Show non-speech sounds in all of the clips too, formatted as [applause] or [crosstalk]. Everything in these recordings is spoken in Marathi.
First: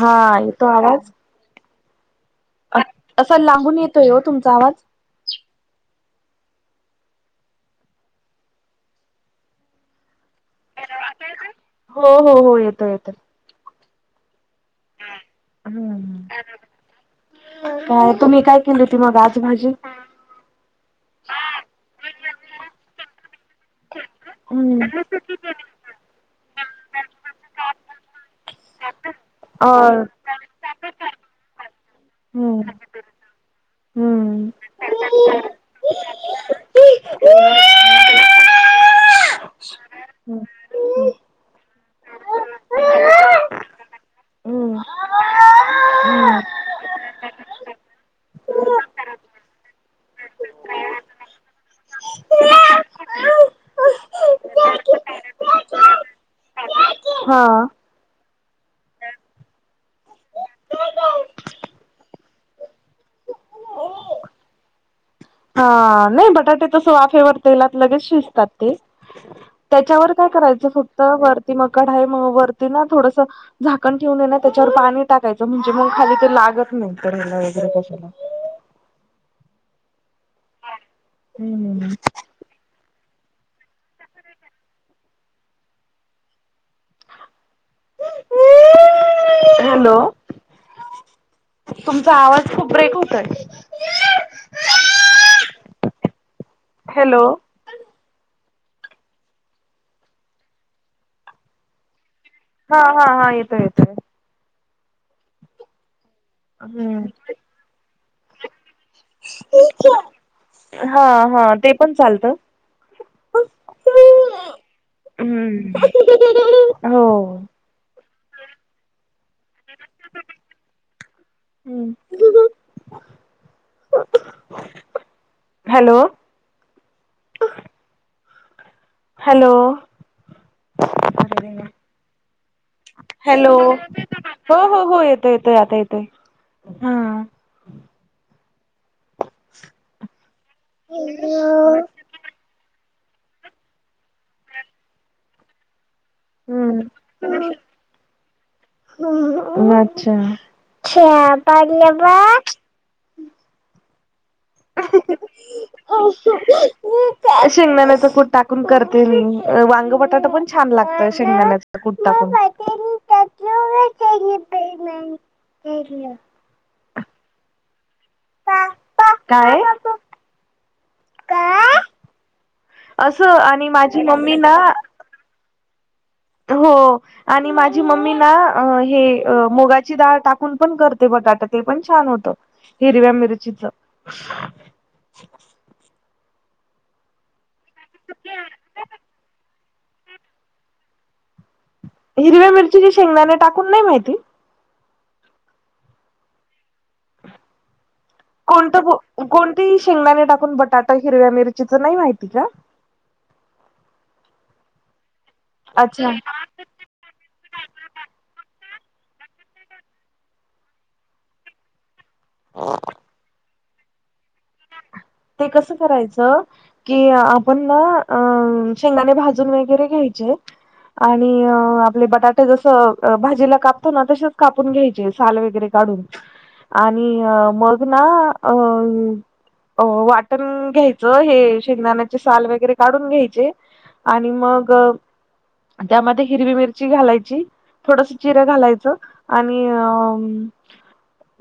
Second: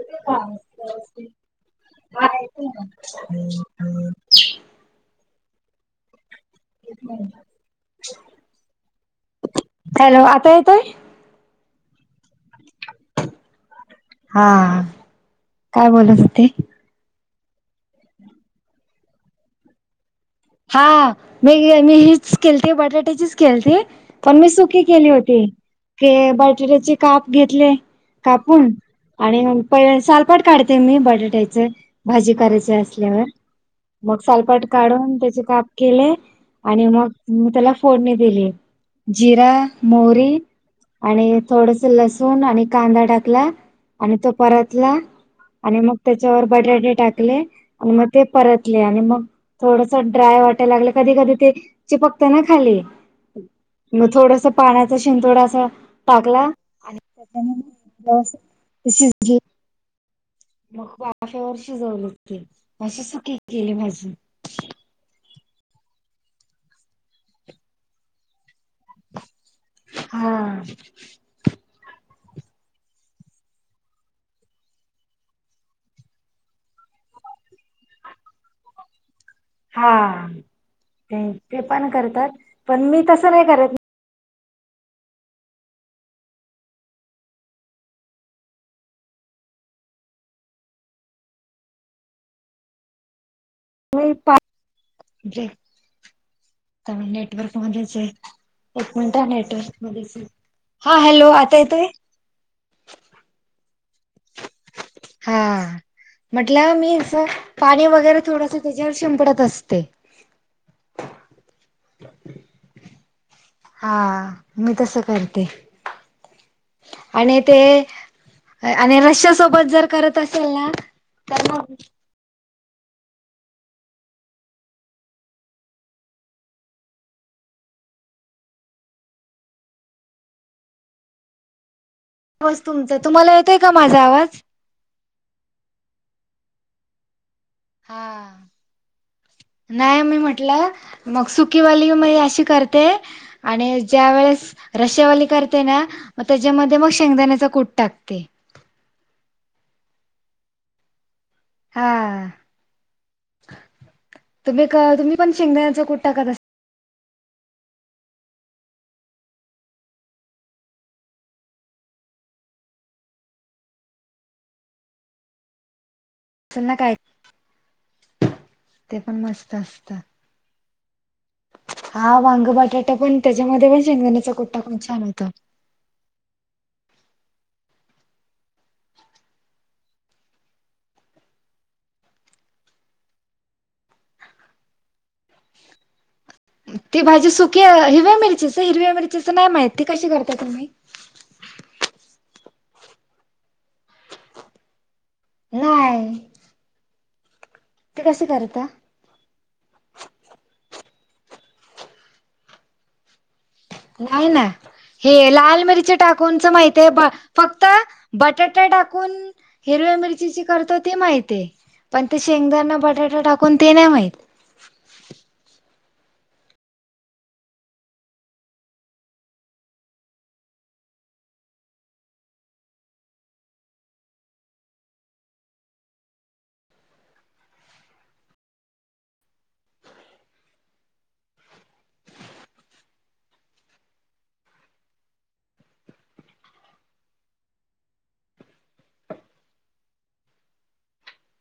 हा येतों आवाज. नाहीं. असं लांबून येतोय हो तुमचा आवाज. हॅलो आता येतोय. हो हो हो येतो येतो. हा.. काय बोलत होते? ह् तुम्ही काय केली होती मग आाज भाजी? हा मी मी हीच केलती बटाट्याचीच केलती. पण मी सुकी केली होती तें बटाट्याचे काप घेतले कापून. आणि अ पहि साल पण काढते मी बटाट्यायचे भाजी हम्म. करायचे असल्यावर. मग हम्म. सालपाट काढून.. त्याचे काप केले आणि मग मी त्याला फोडणी दिली. जिरा मोहरी.. आणि थोडस लसूण आणि कांदा टाकला आणि तो हम्म परतला. आणि मग त्याच्यावर बटाटे टाकले आणि मग ते परतले आणि मग थोड... ड्राय वाटयला लागल कधी कधी ते चिपकत ना खाली. मग थोडस पाण्याचा शिंतोडा असा टाकला.. हा [unintelligible] मंग वाफेवर शिजवली ती, अशी सुक्की केली भाजी. रिकामा ऑडिओ हा नाही बटाटे तस वाफेवर तेलात लगेच शिजतात ते त्याच्यावर काय हा करायचं फक्त वरती मकड आहे वरती ना थोडस झाकण ठेवून ये ना त्याच्यावर पाणी टाकायचं म्हणजे मग खाली ते लागत नाही तरला वगैरे कशाला हा ते ते हम्म पण करतात पण मी तसं नाही करत हॅलो तुमचा आवाज खूप ब्रेक होतय हॅलो नेटवर्क [unintelligible] मध्येच आहे एक मिनट नेटवर्क मध्ये हा हॅलो आता येतोय हा हा हा येतो येतोय हा म्हटलं मी हम्म पाणी वगैरे थोडस त्याच्यावर शिंपडत असते हा हा ते पण चालत हा मी तस करते हो आणि ते आणि रश्या सोबत जर करत असेल ना तर मग हं हं हं. हॅलो हॅलो आवाज तुमचा तुम्हाला हॅलो येतोय का माझा आवाज? हो हो हो येतो येतो आता येतो हा हा नाही मी म्हटलं मग सुकीवाली मी अशी करते ते आणि ज्या वेळेस रशेवाली करते ना मग त्याच्यामध्ये हम्म मग शेंगदाण्याचा कूट टाकते अच्छा घ्या पाडल हा बघ [unintelligible] तुम्ही का तुम्ही पण शेंगदाचा कुठ टाकत अस शेंगदाण्याच कूट टाकून करते मी वांग बटाटा पण छान लागत शेंगदाण्याच तू कुट टाकून [unintelligible] चना काय पा ते पापा पण मस्त काय आ असतं. काय हा वांग बटाटा पण त्याच्यामध्ये पण माझी शेंगण्याचा मम्मी कूट ना टाकून छान होता हो आणि माझी मम्मी ना हे मुगाची डाळ टाकून पण करते बटाटा ते पण छान होतं हिरव्या मिरचीच हह़ [unintelligible] ती भाजी सुकी हिरव्या मिरचीच हिरव्या मिरचीचं नाही माहित कशी करताय तुम्ही हिरव्या मिरचीची शेंगदाने टाकून नाही माहिती नाही ते कसे करता? कोणतं कोणती शेंगदाणे टाकून बटाटा हिरव्या मिरचीच नाही माहिती का नाही ना हे लाल मिरच्या अच्छा टाकूनचं माहीती हे पा फक्त बटाटा टाकून हिरव्या मिरचीची करतो ती माहित हे पण ते शेंगदाणा बटाटा टाकून ते नाही माहीत ते कसं करायचं कि आपण ना अ शेंगदाणे भाजून वगैरे घ्यायचे आणि आपले बटाटे जस भाजीला कापतो ना तसेच कापून घ्यायचे साल वगैरे काढून आणि मग ना अ अ वाटण घ्यायचं हे शेंगदाण्याचे साल वगैरे काढून घ्यायचे आणि मग त्यामध्ये हिरवी मिरची घालायची थोडस जीरं घालायचं आणि अ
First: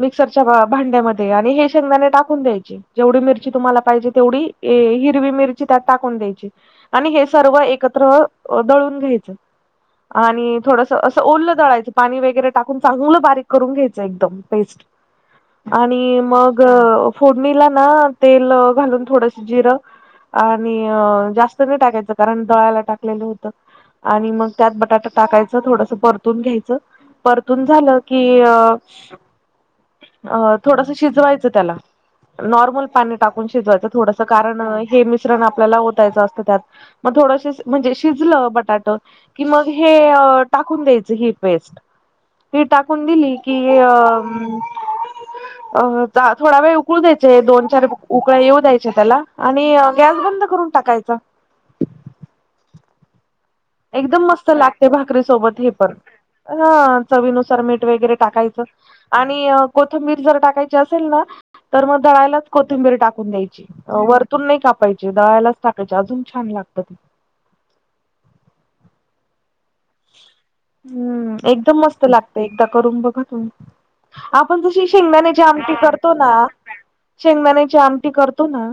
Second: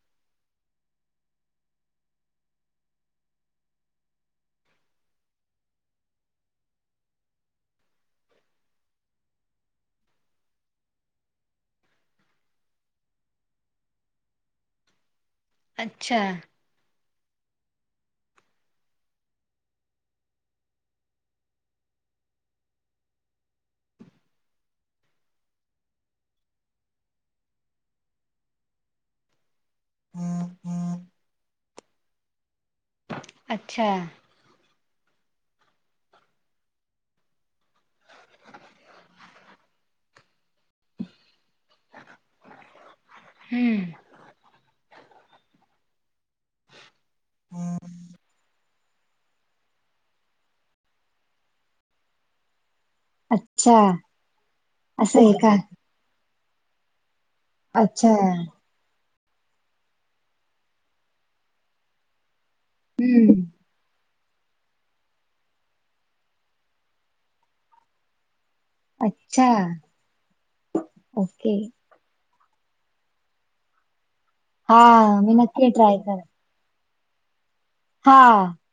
मिक्सरच्या भांड्यामध्ये आणि हे शेंगदाने टाकून द्यायची जेवढी मिरची तुम्हाला पाहिजे तेवढी ए हिरवी मिरची त्यात टाकून द्यायची आणि हे सर्व एकत्र दळून घ्यायचं आणि थोडस असं ओलं दळायचं पाणी वगैरे टाकून चांगलं बारीक करून घ्यायचं एकदम पेस्ट आणि अच्छा मग फोडणीला ना तेल घालून थोडस जिरं आणि जास्त नाही टाकायचं, कारण दळ्याला टाकलेलं होतं. आणि मग त्यात बटाटा टाकायचं थोडस परतून घ्यायचं परतून झालं की, अ अ थोडस शिजवायचं त्याला. नॉर्मल पाणी टाकून शिजवायचं अच्छा थोडसं कारण हे मिश्रण आपल्याला ओतायचं असतं त्यात. मग थोडंस म्हणजे शिजलं बटाटं कि मग हे टाकून द्यायच ही पेस्ट ही टाकून दिली कि हम्म. अ थोडा वेळ उकळू द्यायचं. दोन चार उकळ्या येऊ द्यायचे त्याला आणि गॅस बंद करून टाकायचा. अच्ा [unintelligible] एकदम मस्त लागते भाकरी का सोबत हे पण ह चवीनुसार मीठ अच्छा वगैरे टाकायचं. आणि कोथंबीर जर टाकायची असेल ना, तर मग दळायला कोथिंबीर टाकून हम्म. द्यायची, वरतून नाही कापायची दळ्यालाच टाकायची अजून छान लागत ते. अच्छा! हम्म, ओके एकदम मस्त लागत एकदा करून बघा तुम्ही. आपण हा जशी मी शेंगदाण्याची नक्की आमटी ट्राय करतो करेन. ना? शेंगदाण्याची आमटी हा करतो ना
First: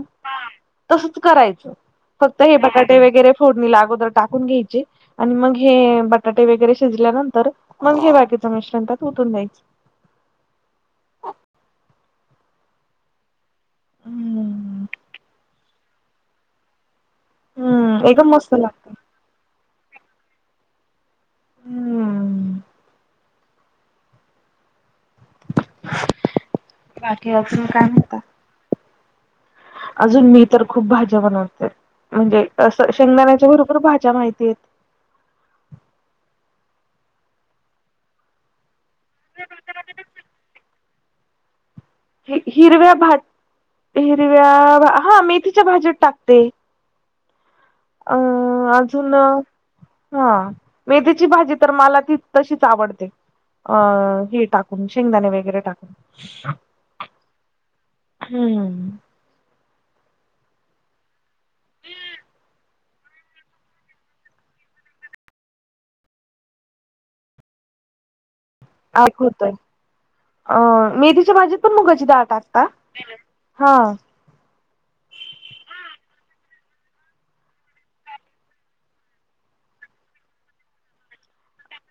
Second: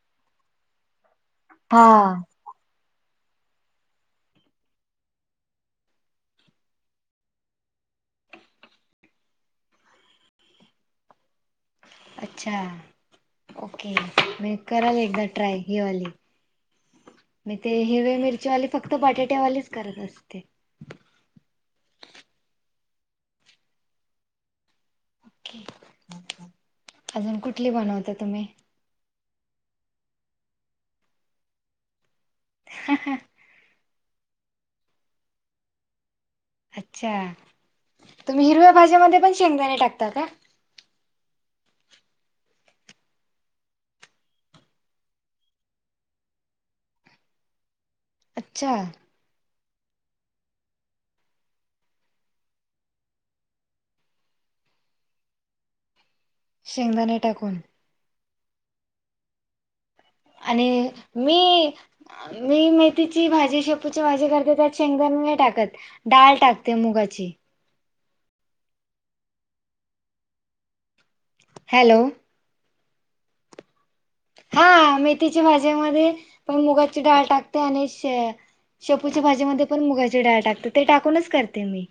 तसच करायचं. हा. फक्त हे बटाटे वगैरे फोडणीला अगोदर टाकून घ्यायची आणि मग हे बटाटे वगैरे शिजल्यानंतर मग हे बाकीचं मिश्रण त्यात उतून द्यायच. अच्छा! ओके म हम्म करल एकदा ट्राय. हे वाली, मी ते हम्म हिरवे एकदम मस्त मिरचीवाली लागत फक्त बटाट्यावालीच करत असते. हम्म. बाकी अजून कुठली काय बनवता म्हणता. तुम्ही? अजून मी तर खूप भाज्या बनवते म्हणजे अस शेंगदाण्याच्या भरपूर भाज्या माहिती आहेत. अच्छा! तुम्ही हिरव्या भाज्यामध्ये पण शेंगदाणे टाकता का? ह हिरव्या भा हिरव्या, हा मेथीच्या भाज्या टाकते. अं, अच्छा अजून हा मेथीची भाजी तर मला ती तशीच आवडते. अ हे टाकून, शेंगदाणे वगैरे टाकून. शेंगदाणे टाकून. हम्म. आणि, मी मी मेथीची भाजी, शेपूची भाजी, करते त्यात शेंगदाणे नाही टाकत. डाळ टाकते मुगाची. आ होतोय अ मेदीीच्या बाजीत पण हॅलो. मुगाची दाट असता [unintelligible] हा. हा, मेथीच्या भाजीमध्ये पण मुगाची डाळ टाकते आणि शेपूच्या भाजी मध्ये पण मुगाची डाळ टाकते, ते टाकूनच करते मी.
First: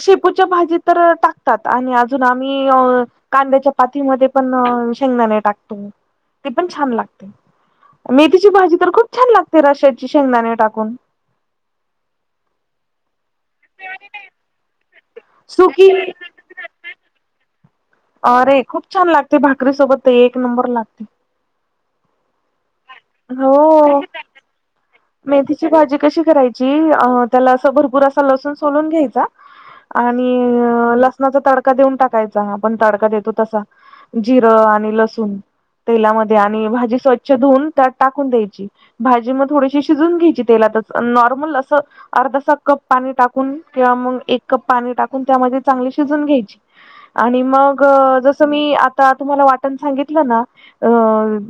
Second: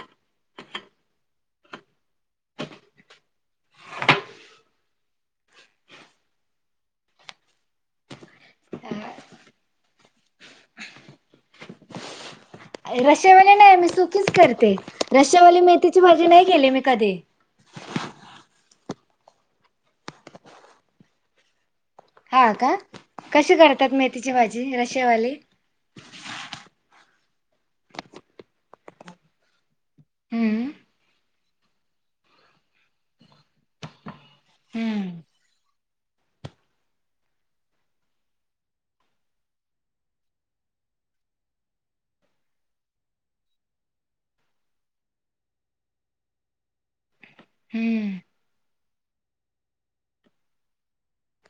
शेपूच्या भाजी तर टाकतात आणि अजून आम्ही अ कांद्याच्या पातीमध्ये पण शेंगदाणे टाकतो ते पण छान लागते. मेथीची भाजी तर खूप छान लागते रशाची शेंगदाणे टाकून. रश्यावाली नाही मी सुखीच करते रशावाली सुकी मेथीची भाजी नाही केली मी कधी. अरे खूप छान लागते भाकरी सोबत ते एक नंबर लागते. हा का, कशी करतात हो मेथीची भाजी रशवाली? मेथीची भाजी कशी करायची, त्याला अस भरपूर असा लसूण सोलून घ्यायचा हम्म आणि लसणाचा तडका देऊन टाकायचा आपण तडका देतो तसा. जिरं आणि हम्म लसूण तेलामध्ये, आणि भाजी स्वच्छ धुऊून त्यात टाकून द्यायची भाजी मग थोडीशी शिजून घ्यायची तेलात नॉर्मल असं अर्धसा कप पाणी टाकून किंवा मग एक कप पाणी टाकून त्यामध्ये चांगली शिजून घ्यायची. आणि मग हम्म जस. मी आता तुम्हाला वाटण सांगितलं ना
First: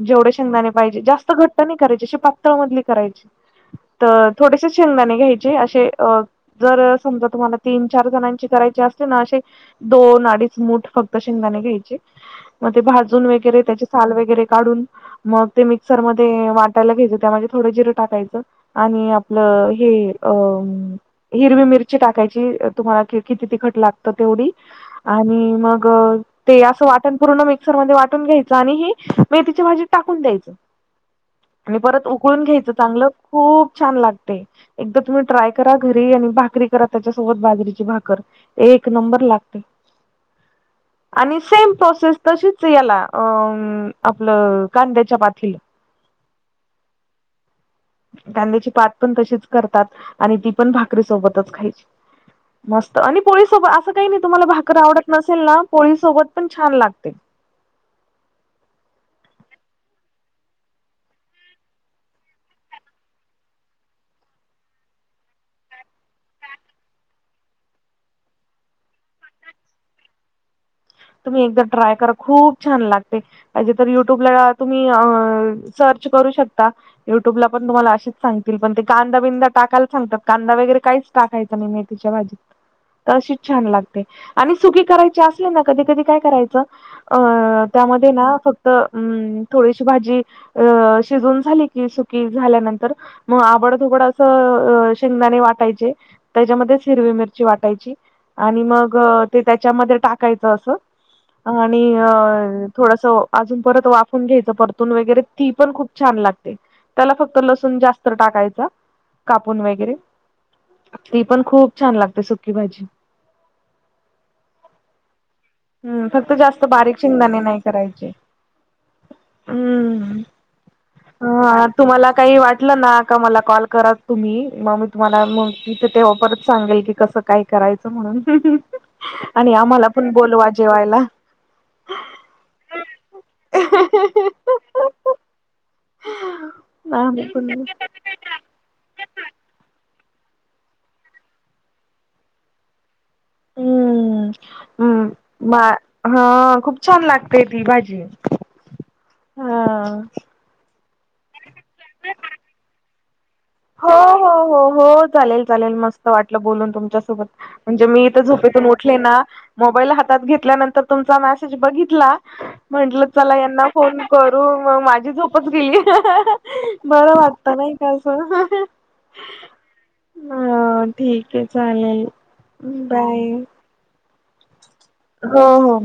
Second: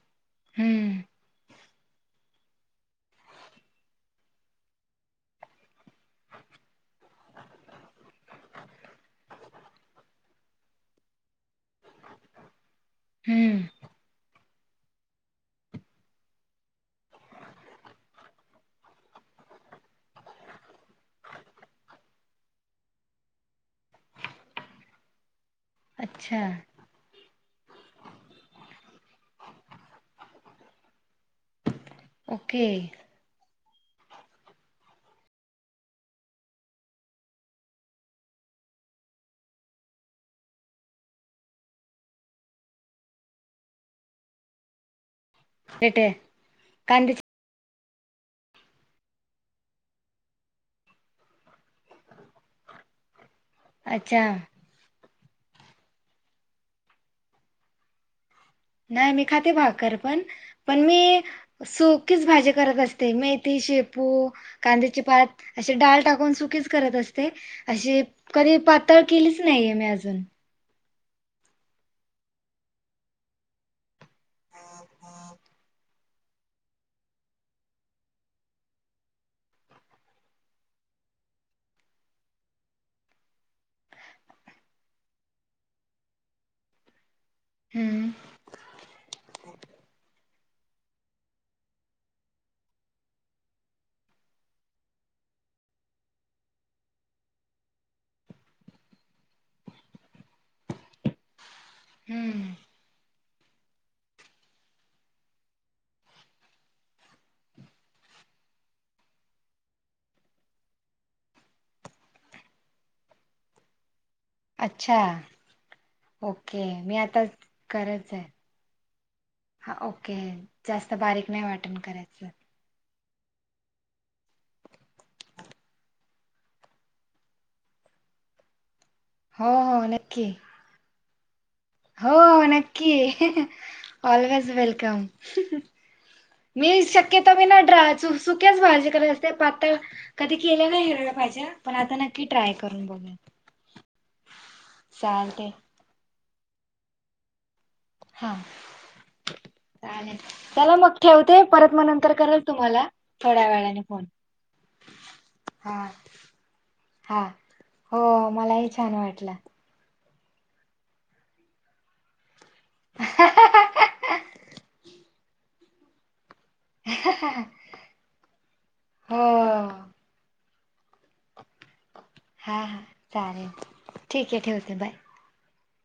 जेवढे शेंगदाने पहीजे हम्म जास्त करायची अशी पातळ मधली करायची तर थोडेसे शेंगदाणे घ्यायचे असे अ जर समजा तुम्हाला तीन चार जणांची करायची असते ना असे. दोन अडीच मूठ फक्त शेंगदाणे घ्यायचे. मग ते भाजून वगैरे हम्म त्याचे साल वगैरे काढून. मग ते मिक्सर मध्ये वाटायला घ्यायचे त्यामध्ये थोडं जिरं टाकायचं. आणि आपलं हे अ हिरवी मिरची टाकायची तुम्हाला किती तिखट लागतं तेवढी आणि मग अच्छा ते असं वाटण पूर्ण मिक्सर मध्ये वाटून घ्यायचं आणि ह मेथीच्या भाजीत टाकून द्यायचं. आणि परत उकळून ओके घ्यायचं चांगलं खूप छान लागते. एकदा तुम्ही ट्राय करा घरी आणि भाकरी करा त्याच्यासोबत बाजरीची भाकर. एक नंबर लागते. आणि सेम प्रोसेस तशीच याला अ आपलं कांद्याच्या पाथीला. तेटे कच [unintelligible] कांद्याची पात पण तशीच करतात आणि ती पण भाकरी सोबतच खायची. मस्त आणि पोळीसोबत असं काही नाही अच्छा तुम्हाला भाकरर आवडत नसेल ना पोळी सोबत पण छान लागते. नाही मी खाती भाकर पण पण मी. सोखीच भाजी करत असते मेथी शेपू. कांद्याचे पात असे डाळ टाकून सुकीच करत असते. अशी कधी पातळ केलीच नाहीये मी अजून. तुम्ही एकदा ट्राय करा खूप छान लागते पाहिजे तर यु यंटूब तुम्ही सर्च करू शकता. युट्यूबला पण तुम्हाला अच सांगतील पण ते कांदा बिंदा टाकायला सांगतात कांदा वगैरे काहीच टाकाय म मेथीच्या भाजी अशीच छान लागते आणि सुकी करायची अस कधी कधी काय करायचं अं हम्म त्यामध्ये ना फक्त अ थोडीशी भाजी. अ शिजून झाली कि सुकी झाल्यानंतर. मग आबड धोबडं असं शेंगदाणे वाटायचे. त्याच्यामध्ये हिरवी मिरची वाटायची आणि मग ते त्याच्यामध्ये टाकाय. आणि अ हम्म थोडस अजून परत वाफून घ्यायचं परतून वगैरे ती पण खूप छान लागते. त्याला फक्त लसूण जास्त टाकायचा कापून वगैरे. ती पण खूप छान लागते सुकी भाजी अच्छा. हम् फक्त ओके जास्त मी बारीक आता शिंगदाणे नाही करायचे. करायचं आहे हा ओके हम्म जास्त बारीक नाही हा वाटण करायच. तुम्हाला काही वाटलं ना का मला कॉल करा तुम्ही मग मी तुम्हाला मग तिथे तेव्हा परत सांगेल की कस काय करायचं म्हणून हो आणि हो आम्हाला पण नक्की बोलवा जेवायला. हो नक्की ऑलवेज वेलकम मी आम्ही शक्यतो मी पण नड च सुक्याच भाजी करात असते पातळ कधी केल्या का हिरवलं पाहिजे पण आता नक्की ट्राय करून बघ हम्मम् हा खूप छान लागतेय ती भाजी हा हा. चालेल चला मग ठेवते परत मग नंतर करल तुम्हाला. थोड्या वेळा हो हो हो हो चालेल चालेल हा मस्त वाटलं बोलून हा तुमच्यासोबत म्हणजे मी इथं हो झोपेतून मलाही छान उठले ना वाटलं मोबाईल हातात घेतल्यानंतर तुमचा मेसेज बघितला. म्हंटलं चला यांना फोन करून मग माझी झोपच गेली. बरं वाटत नाही का असं. हो. ह ठीक आहे चालेल हा बाय. चालेल ठीक आहे ठेवते बाय. हो हो.